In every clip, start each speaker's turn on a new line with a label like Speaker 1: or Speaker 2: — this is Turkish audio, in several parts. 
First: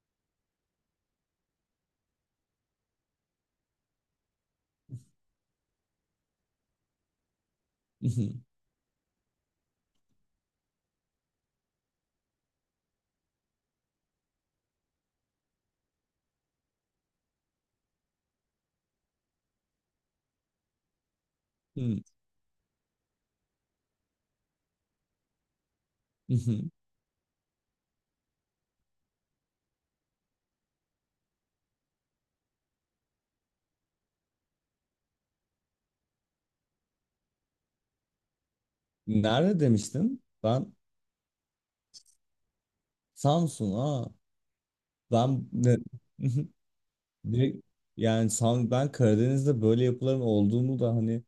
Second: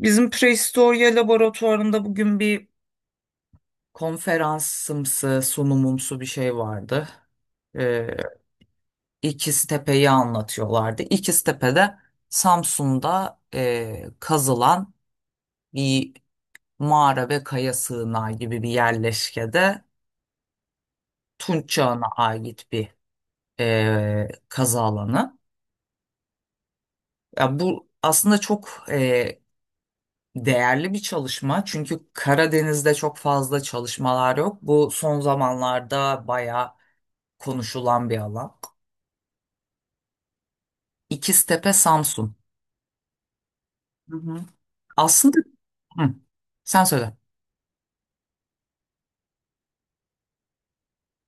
Speaker 1: Bizim Prehistoria laboratuvarında bugün bir konferansımsı, sunumumsu bir şey vardı. Ee,
Speaker 2: Mhm,
Speaker 1: i̇kiz anlatıyorlardı. İkiz-Tepe'de Samsun'da kazılan bir mağara ve kaya sığınağı gibi bir yerleşkede Tunç
Speaker 2: mhm,
Speaker 1: çağına ait bir kazı alanı.
Speaker 2: mhm.
Speaker 1: Ya bu aslında çok değerli bir çalışma, çünkü Karadeniz'de çok fazla çalışmalar yok. Bu son zamanlarda bayağı konuşulan bir alan.
Speaker 2: Nerede demiştin? Ben
Speaker 1: İkiztepe, Samsun.
Speaker 2: Samsun. Aa,
Speaker 1: Hı hı. Aslında.
Speaker 2: ben ne?
Speaker 1: Hı,
Speaker 2: Mhm.
Speaker 1: sen söyle.
Speaker 2: Direkt- Yani ben Karadeniz'de böyle yapıların olduğunu da hani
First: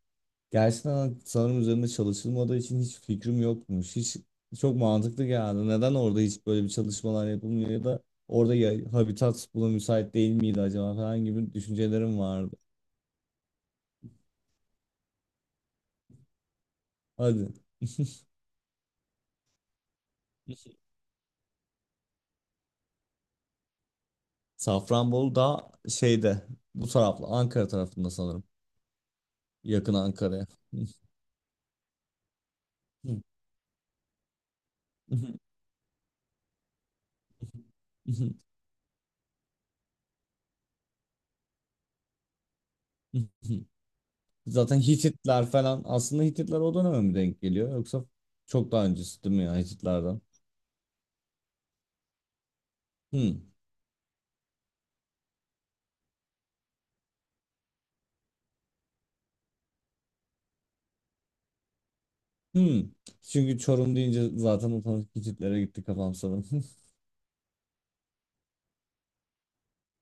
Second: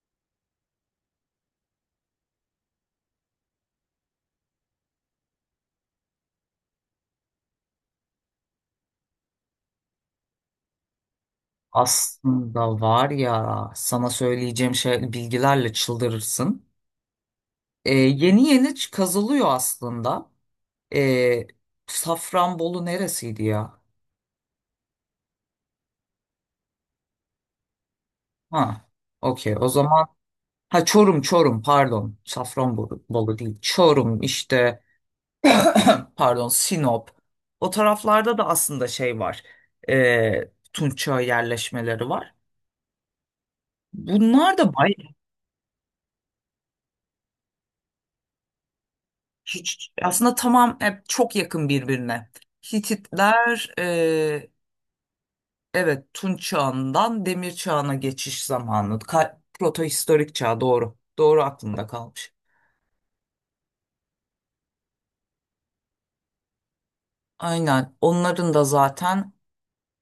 Speaker 2: gerçekten hani sanırım üzerinde çalışılmadığı için hiç fikrim yokmuş. Hiç çok mantıklı geldi. Neden orada hiç böyle bir çalışmalar yapılmıyor ya da orada ya, habitat buna müsait değil miydi acaba falan gibi düşüncelerim vardı.
Speaker 1: Aslında var ya, sana söyleyeceğim şey bilgilerle çıldırırsın.
Speaker 2: Hadi.
Speaker 1: Yeni yeni kazılıyor aslında. Ee, Safranbolu neresiydi ya?
Speaker 2: Safranbolu da şeyde bu taraflı Ankara tarafında sanırım.
Speaker 1: Ha, okey o
Speaker 2: Yakın
Speaker 1: zaman.
Speaker 2: Ankara'ya.
Speaker 1: Ha, Çorum pardon. Safranbolu Bolu değil. Çorum işte, pardon, Sinop. O taraflarda da aslında şey var. Tunçöy yerleşmeleri var. Bunlar da
Speaker 2: Zaten Hititler falan aslında Hititler o döneme mi denk geliyor yoksa çok daha öncesi değil mi ya
Speaker 1: hiç
Speaker 2: Hititlerden?
Speaker 1: aslında, tamam, hep çok yakın birbirine.
Speaker 2: Hmm.
Speaker 1: Hititler evet, Tunç çağından Demir çağına geçiş zamanı. Protohistorik çağ, doğru. Doğru, aklımda kalmış.
Speaker 2: Hmm. Çünkü Çorum deyince zaten otomatik Hititlere gitti kafam sanırım.
Speaker 1: Aynen, onların da zaten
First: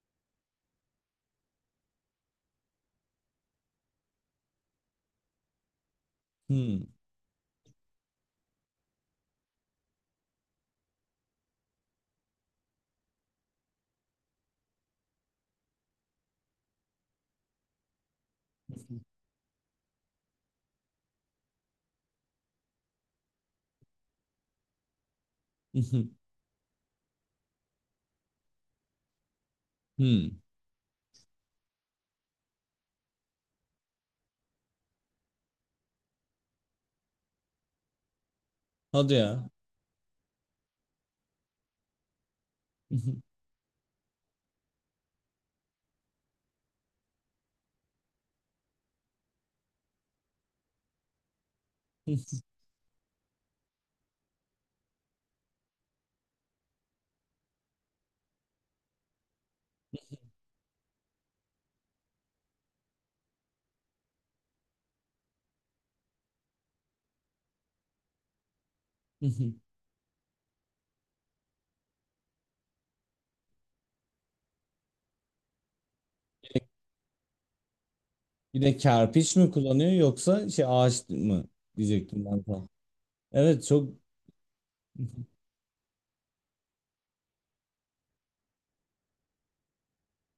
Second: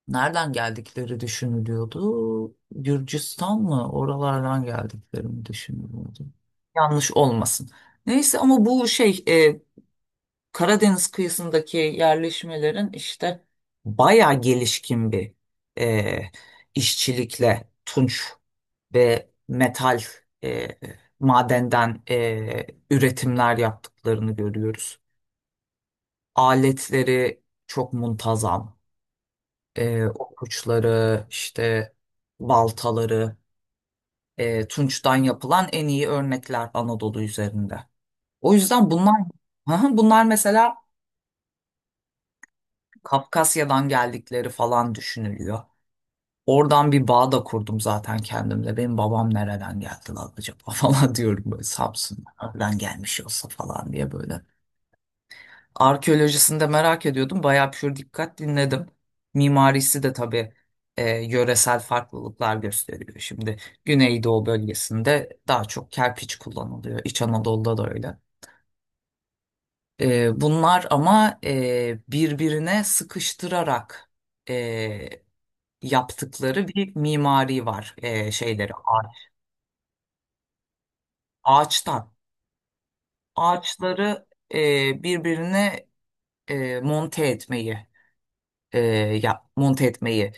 Speaker 1: nereden geldikleri düşünülüyordu. Gürcistan mı? Oralardan geldikleri mi düşünülüyordu.
Speaker 2: Hmm.
Speaker 1: Yanlış olmasın. Neyse, ama bu şey, Karadeniz kıyısındaki yerleşmelerin işte bayağı gelişkin bir e, işçilikle tunç ve metal, e, madenden üretimler yaptıklarını görüyoruz. Aletleri çok muntazam,
Speaker 2: Hmm.
Speaker 1: okuçları, işte baltaları, tunçtan yapılan en iyi örnekler Anadolu üzerinde. O yüzden bunlar
Speaker 2: Hadi ya.
Speaker 1: hı hı, bunlar mesela Kafkasya'dan geldikleri falan düşünülüyor. Oradan bir bağ da kurdum zaten kendimle. Benim babam nereden geldi lan acaba, falan diyorum böyle, Samsun'dan gelmiş olsa falan diye böyle. Arkeolojisini de merak ediyordum. Bayağı pür dikkat dinledim. Mimarisi de tabii yöresel farklılıklar gösteriyor. Şimdi Güneydoğu bölgesinde daha çok kerpiç kullanılıyor. İç Anadolu'da da öyle. Bunlar ama birbirine sıkıştırarak e, yaptıkları bir mimari var,
Speaker 2: Yine de kerpiç mi kullanıyor yoksa şey ağaç mı
Speaker 1: ağaçtan
Speaker 2: diyecektim ben sana. Evet, çok
Speaker 1: ağaçları birbirine e, monte etmeyi e, monte etmeyi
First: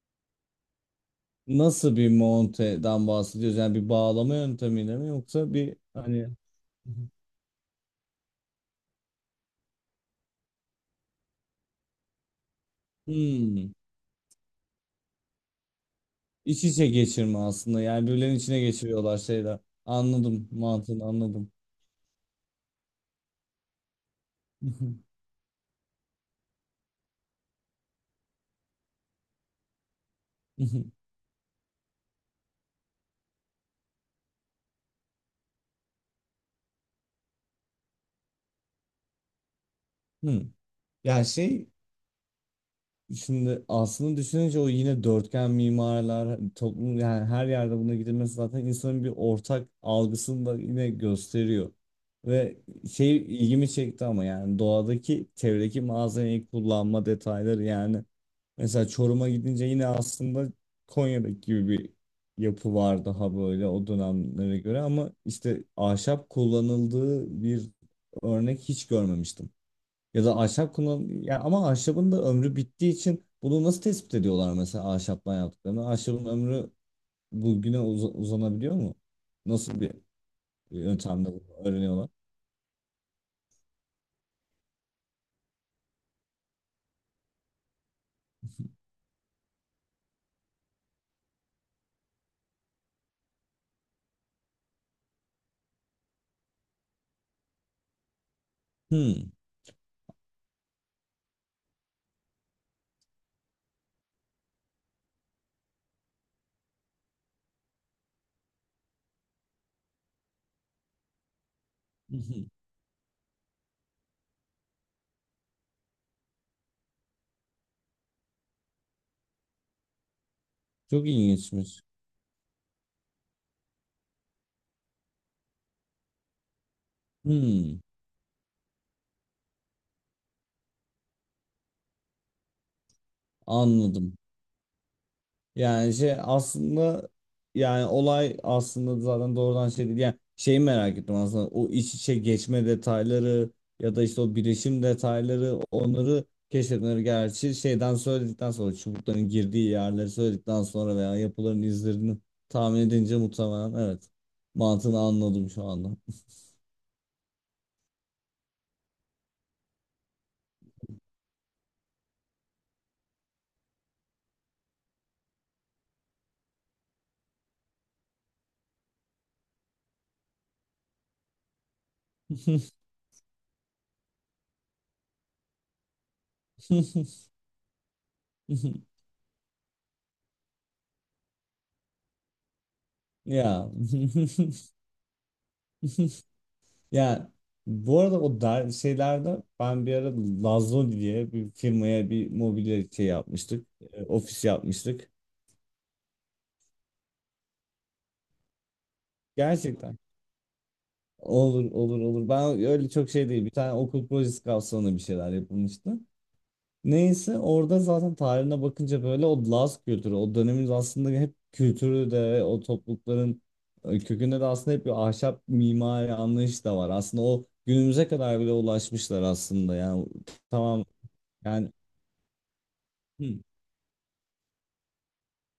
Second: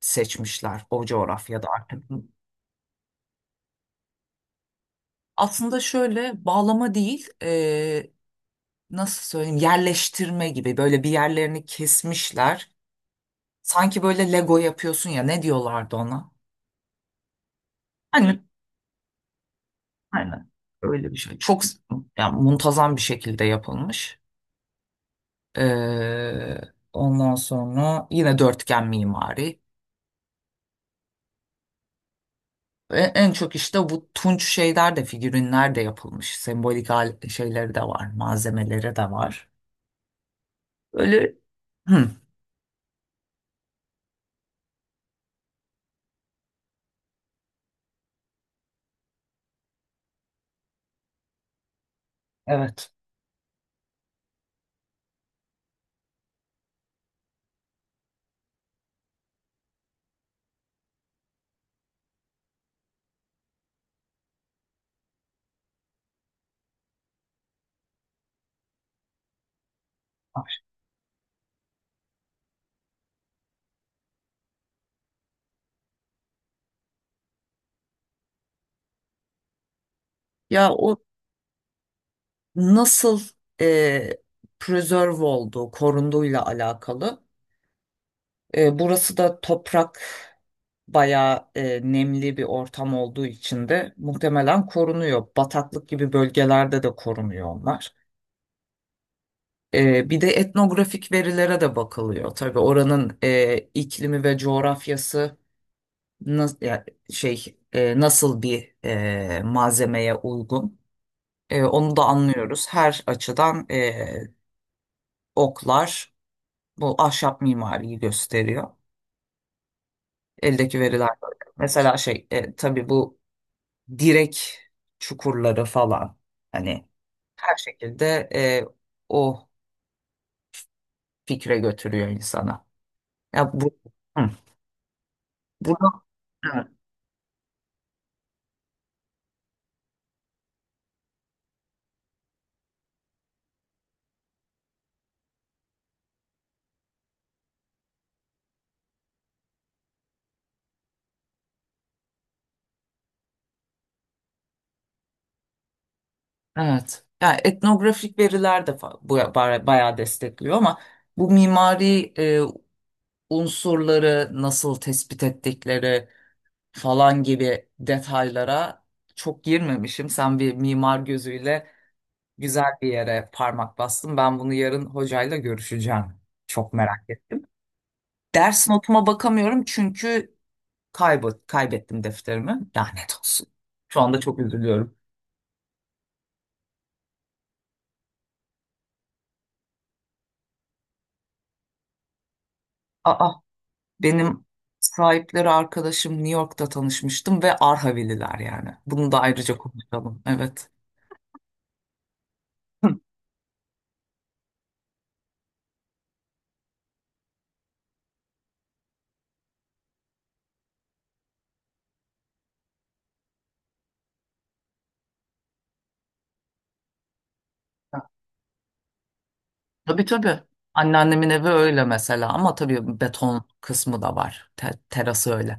Speaker 1: seçmişler o coğrafyada
Speaker 2: nasıl
Speaker 1: artık.
Speaker 2: bir monteden bahsediyoruz? Yani bir bağlama yöntemiyle mi yoksa bir
Speaker 1: Aslında
Speaker 2: hani
Speaker 1: şöyle bağlama değil, nasıl söyleyeyim, yerleştirme gibi, böyle bir yerlerini kesmişler.
Speaker 2: hmm,
Speaker 1: Sanki böyle Lego yapıyorsun ya, ne diyorlardı ona?
Speaker 2: iç içe geçirme aslında. Yani birbirlerinin
Speaker 1: Hani
Speaker 2: içine geçiriyorlar şeyler. Anladım,
Speaker 1: aynen
Speaker 2: mantığını
Speaker 1: öyle bir şey.
Speaker 2: anladım.
Speaker 1: Çok, yani muntazam bir şekilde yapılmış. E, ondan sonra yine dörtgen mimari. En çok işte bu tunç şeyler de, figürinler de yapılmış. Sembolik şeyleri de var, malzemeleri de var.
Speaker 2: Hmm. Yani
Speaker 1: Öyle.
Speaker 2: şey,
Speaker 1: Hı.
Speaker 2: şimdi aslında düşününce o yine dörtgen mimarlar toplum, yani her yerde buna gidilmesi zaten insanın bir ortak algısını da yine gösteriyor. Ve
Speaker 1: Evet.
Speaker 2: şey, ilgimi çekti ama yani doğadaki çevredeki malzemeyi kullanma detayları yani. Mesela Çorum'a gidince yine aslında Konya'daki gibi bir yapı var daha böyle, o dönemlere göre ama işte ahşap kullanıldığı bir örnek hiç görmemiştim. Ya da ahşap kullan ya, ama ahşabın da ömrü bittiği için bunu nasıl tespit ediyorlar mesela ahşaptan yaptıklarını? Ahşabın ömrü bugüne uzanabiliyor mu? Nasıl bir
Speaker 1: Ya o
Speaker 2: yöntemle bunu öğreniyorlar?
Speaker 1: nasıl, e, preserve olduğu, korunduğuyla alakalı. Burası da toprak bayağı, nemli bir ortam olduğu için de muhtemelen korunuyor. Bataklık gibi bölgelerde de korunuyor onlar.
Speaker 2: Hmm.
Speaker 1: Bir de etnografik verilere de bakılıyor. Tabii oranın iklimi ve coğrafyası nas- ya şey, nasıl bir malzemeye uygun. Onu da anlıyoruz. Her açıdan oklar bu ahşap mimariyi gösteriyor. Eldeki
Speaker 2: Çok
Speaker 1: veriler böyle.
Speaker 2: ilginçmiş.
Speaker 1: Mesela şey, tabii bu direk çukurları falan, hani her
Speaker 2: Hmm.
Speaker 1: şekilde o fikre götürüyor insana. Ya bu
Speaker 2: Anladım.
Speaker 1: hı,
Speaker 2: Yani
Speaker 1: bunu
Speaker 2: şey
Speaker 1: evet.
Speaker 2: aslında, yani olay aslında zaten doğrudan şey değil. Yani şeyi merak ettim aslında, o iç içe geçme detayları ya da işte o birleşim detayları, onları keşfetmeleri, gerçi şeyden söyledikten sonra, çubukların girdiği yerleri söyledikten sonra veya yapıların izlerini tahmin edince muhtemelen evet, mantığını anladım şu anda.
Speaker 1: Evet. Yani etnografik veriler de, bayağı destekliyor ama bu mimari unsurları nasıl tespit ettikleri falan gibi detaylara çok girmemişim. Sen bir mimar gözüyle güzel bir yere parmak bastın. Ben bunu yarın hocayla görüşeceğim. Çok merak ettim. Ders notuma bakamıyorum, çünkü kaybettim defterimi. Lanet olsun.
Speaker 2: Ya.
Speaker 1: Şu anda çok üzülüyorum.
Speaker 2: Yani bu arada o şeylerde ben bir ara Lazlo diye bir firmaya bir mobilya şey
Speaker 1: Aa,
Speaker 2: yapmıştık. Ofis
Speaker 1: benim
Speaker 2: yapmıştık.
Speaker 1: sahipleri arkadaşım, New York'ta tanışmıştım, ve Arhavililer yani. Bunu da ayrıca
Speaker 2: Gerçekten.
Speaker 1: konuşalım. Evet.
Speaker 2: Olur, olur, olur. Ben öyle çok şey değil. Bir tane okul projesi kapsamında bir şeyler yapılmıştı. Neyse, orada zaten tarihine bakınca böyle o Laz kültürü, o dönemin aslında hep kültürü de o toplulukların kökünde de aslında hep bir ahşap mimari anlayış da var. Aslında o günümüze kadar bile ulaşmışlar aslında.
Speaker 1: Tabii,
Speaker 2: Yani
Speaker 1: tabii.
Speaker 2: tamam,
Speaker 1: Anneannemin evi
Speaker 2: yani.
Speaker 1: öyle mesela, ama tabii
Speaker 2: Hı.
Speaker 1: beton kısmı da var. Terası öyle.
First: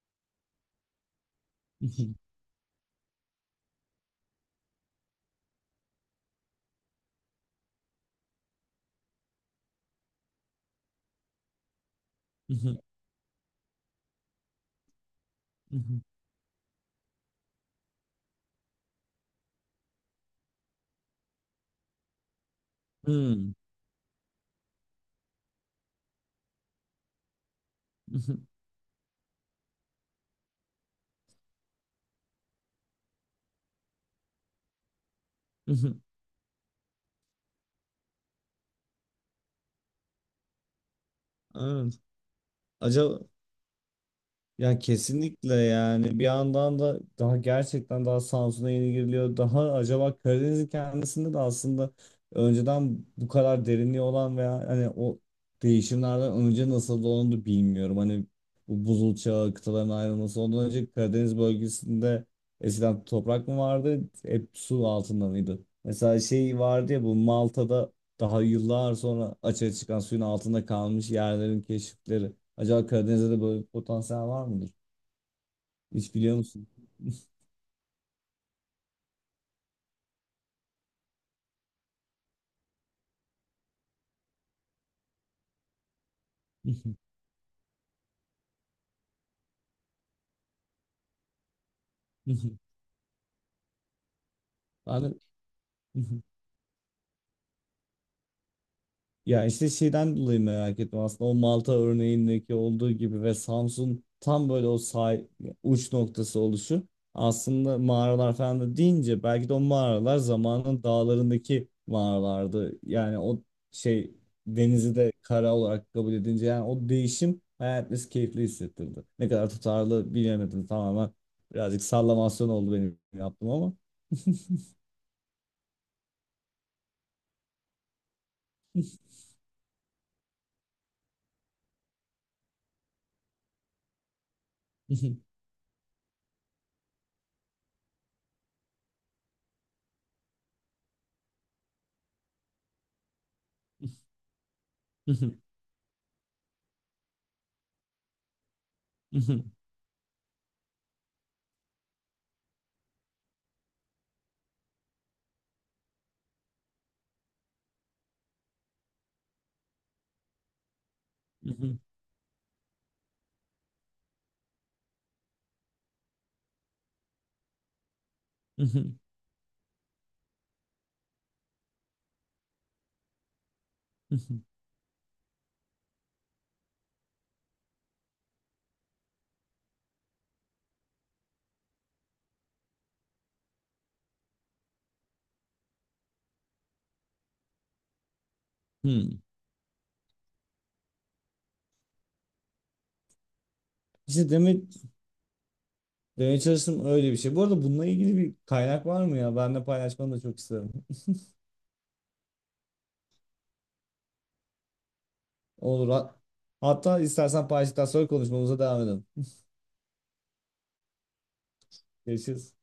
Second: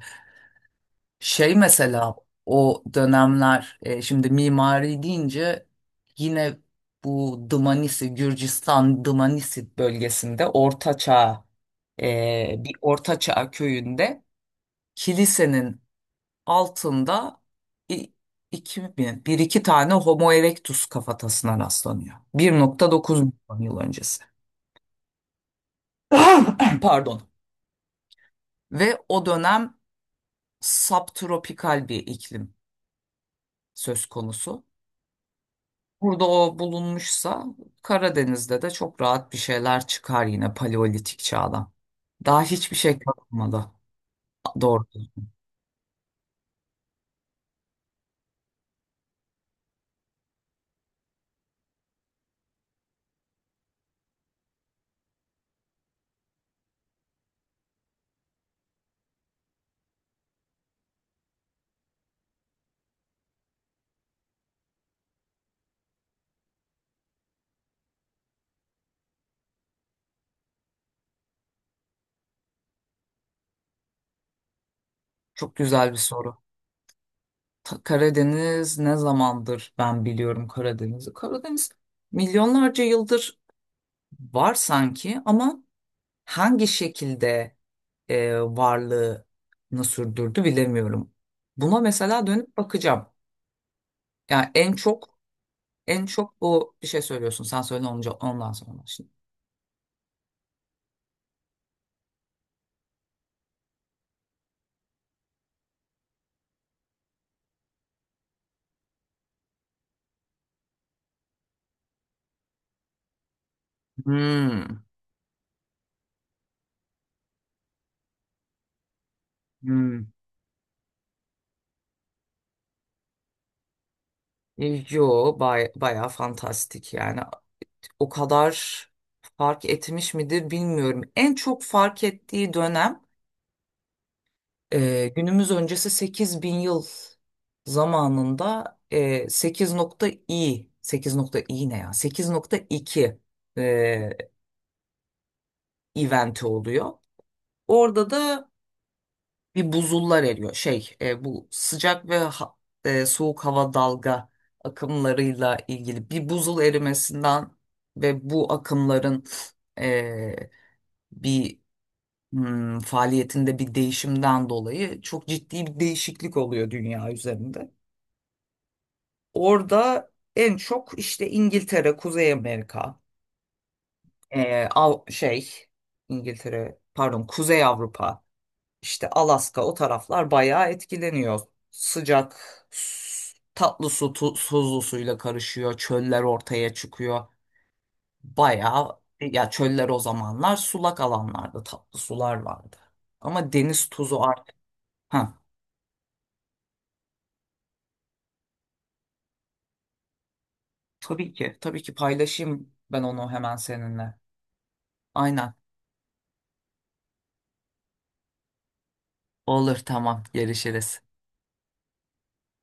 Speaker 1: Şey mesela,
Speaker 2: Mhm,
Speaker 1: o dönemler, şimdi mimari deyince, yine bu Dımanisi, Gürcistan Dımanisi bölgesinde, Orta, bir
Speaker 2: mhm,
Speaker 1: Orta köyünde kilisenin
Speaker 2: mhm.
Speaker 1: altında i- iki mi, bir iki tane Homo erectus kafatasına rastlanıyor. Bir nokta dokuz
Speaker 2: Hmm,
Speaker 1: milyon yıl öncesi. Pardon.
Speaker 2: mhm,
Speaker 1: Ve o dönem subtropikal bir iklim söz konusu.
Speaker 2: mhm.
Speaker 1: Burada o bulunmuşsa, Karadeniz'de de çok rahat bir şeyler çıkar yine Paleolitik çağdan.
Speaker 2: Evet.
Speaker 1: Daha hiçbir şey
Speaker 2: Acaba.
Speaker 1: kalmadı.
Speaker 2: Ya
Speaker 1: Doğru.
Speaker 2: kesinlikle, yani bir yandan da daha gerçekten daha Samsun'a yeni giriliyor. Daha acaba Karadeniz'in kendisinde de aslında önceden bu kadar derinliği olan veya hani o değişimlerden önce nasıl olduğunu da bilmiyorum. Hani bu buzul çağı, kıtaların ayrılması, ondan önce Karadeniz bölgesinde eskiden toprak mı vardı, hep su altında mıydı? Mesela şey vardı ya, bu Malta'da daha yıllar sonra açığa çıkan suyun altında kalmış yerlerin keşifleri. Acaba Karadeniz'de de böyle bir potansiyel var mıdır?
Speaker 1: Çok güzel bir
Speaker 2: Hiç biliyor
Speaker 1: soru.
Speaker 2: musun?
Speaker 1: Karadeniz ne zamandır, ben biliyorum Karadeniz'i. Karadeniz milyonlarca yıldır var sanki, ama hangi şekilde varlığını sürdürdü, bilemiyorum. Buna mesela dönüp bakacağım. Yani en
Speaker 2: Ben de.
Speaker 1: çok, bu bir şey söylüyorsun. Sen söyle, ondan sonra şimdi.
Speaker 2: Ya işte şeyden dolayı merak ettim aslında, o Malta örneğindeki olduğu gibi. Ve Samsun tam böyle o uç noktası oluşu, aslında mağaralar falan da deyince belki de o mağaralar zamanın dağlarındaki mağaralardı. Yani o şey,
Speaker 1: Hmm.
Speaker 2: denizi de kara olarak kabul edince yani o değişim hayatımız keyifli hissettirdi. Ne kadar
Speaker 1: Hmm.
Speaker 2: tutarlı bilemedim, tamamen birazcık sallamasyon oldu benim, yaptım ama.
Speaker 1: Yo, bayağı fantastik yani. O kadar fark etmiş midir bilmiyorum. En çok fark ettiği dönem, günümüz öncesi 8.000 yıl zamanında, e, 8.i ne ya? 8,2 e, eventi oluyor. Orada da bir buzullar eriyor. Şey, bu sıcak ve soğuk hava dalga akımlarıyla ilgili bir buzul erimesinden ve bu akımların e, bir faaliyetinde bir değişimden dolayı çok ciddi bir değişiklik oluyor dünya üzerinde. Orada en çok işte İngiltere, Kuzey Amerika, e, Av- şey İngiltere, pardon, Kuzey Avrupa, İşte Alaska, o taraflar bayağı etkileniyor. Sıcak, tatlı su tuzlu suyla karışıyor. Çöller ortaya çıkıyor. Bayağı
Speaker 2: Hmm.
Speaker 1: ya, çöller, o zamanlar sulak alanlarda tatlı sular vardı. Ama deniz tuzu
Speaker 2: İşte
Speaker 1: artık.
Speaker 2: demek,
Speaker 1: Ha,
Speaker 2: demeye çalıştım öyle bir şey. Bu arada bununla ilgili bir kaynak var mı ya? Ben de paylaşmanı da çok isterim.
Speaker 1: tabii ki, tabii ki paylaşayım ben onu hemen seninle. Aynen.
Speaker 2: Olur. Hatta istersen paylaştıktan sonra konuşmamıza devam edelim.
Speaker 1: Olur, tamam, görüşürüz.
Speaker 2: Görüşürüz.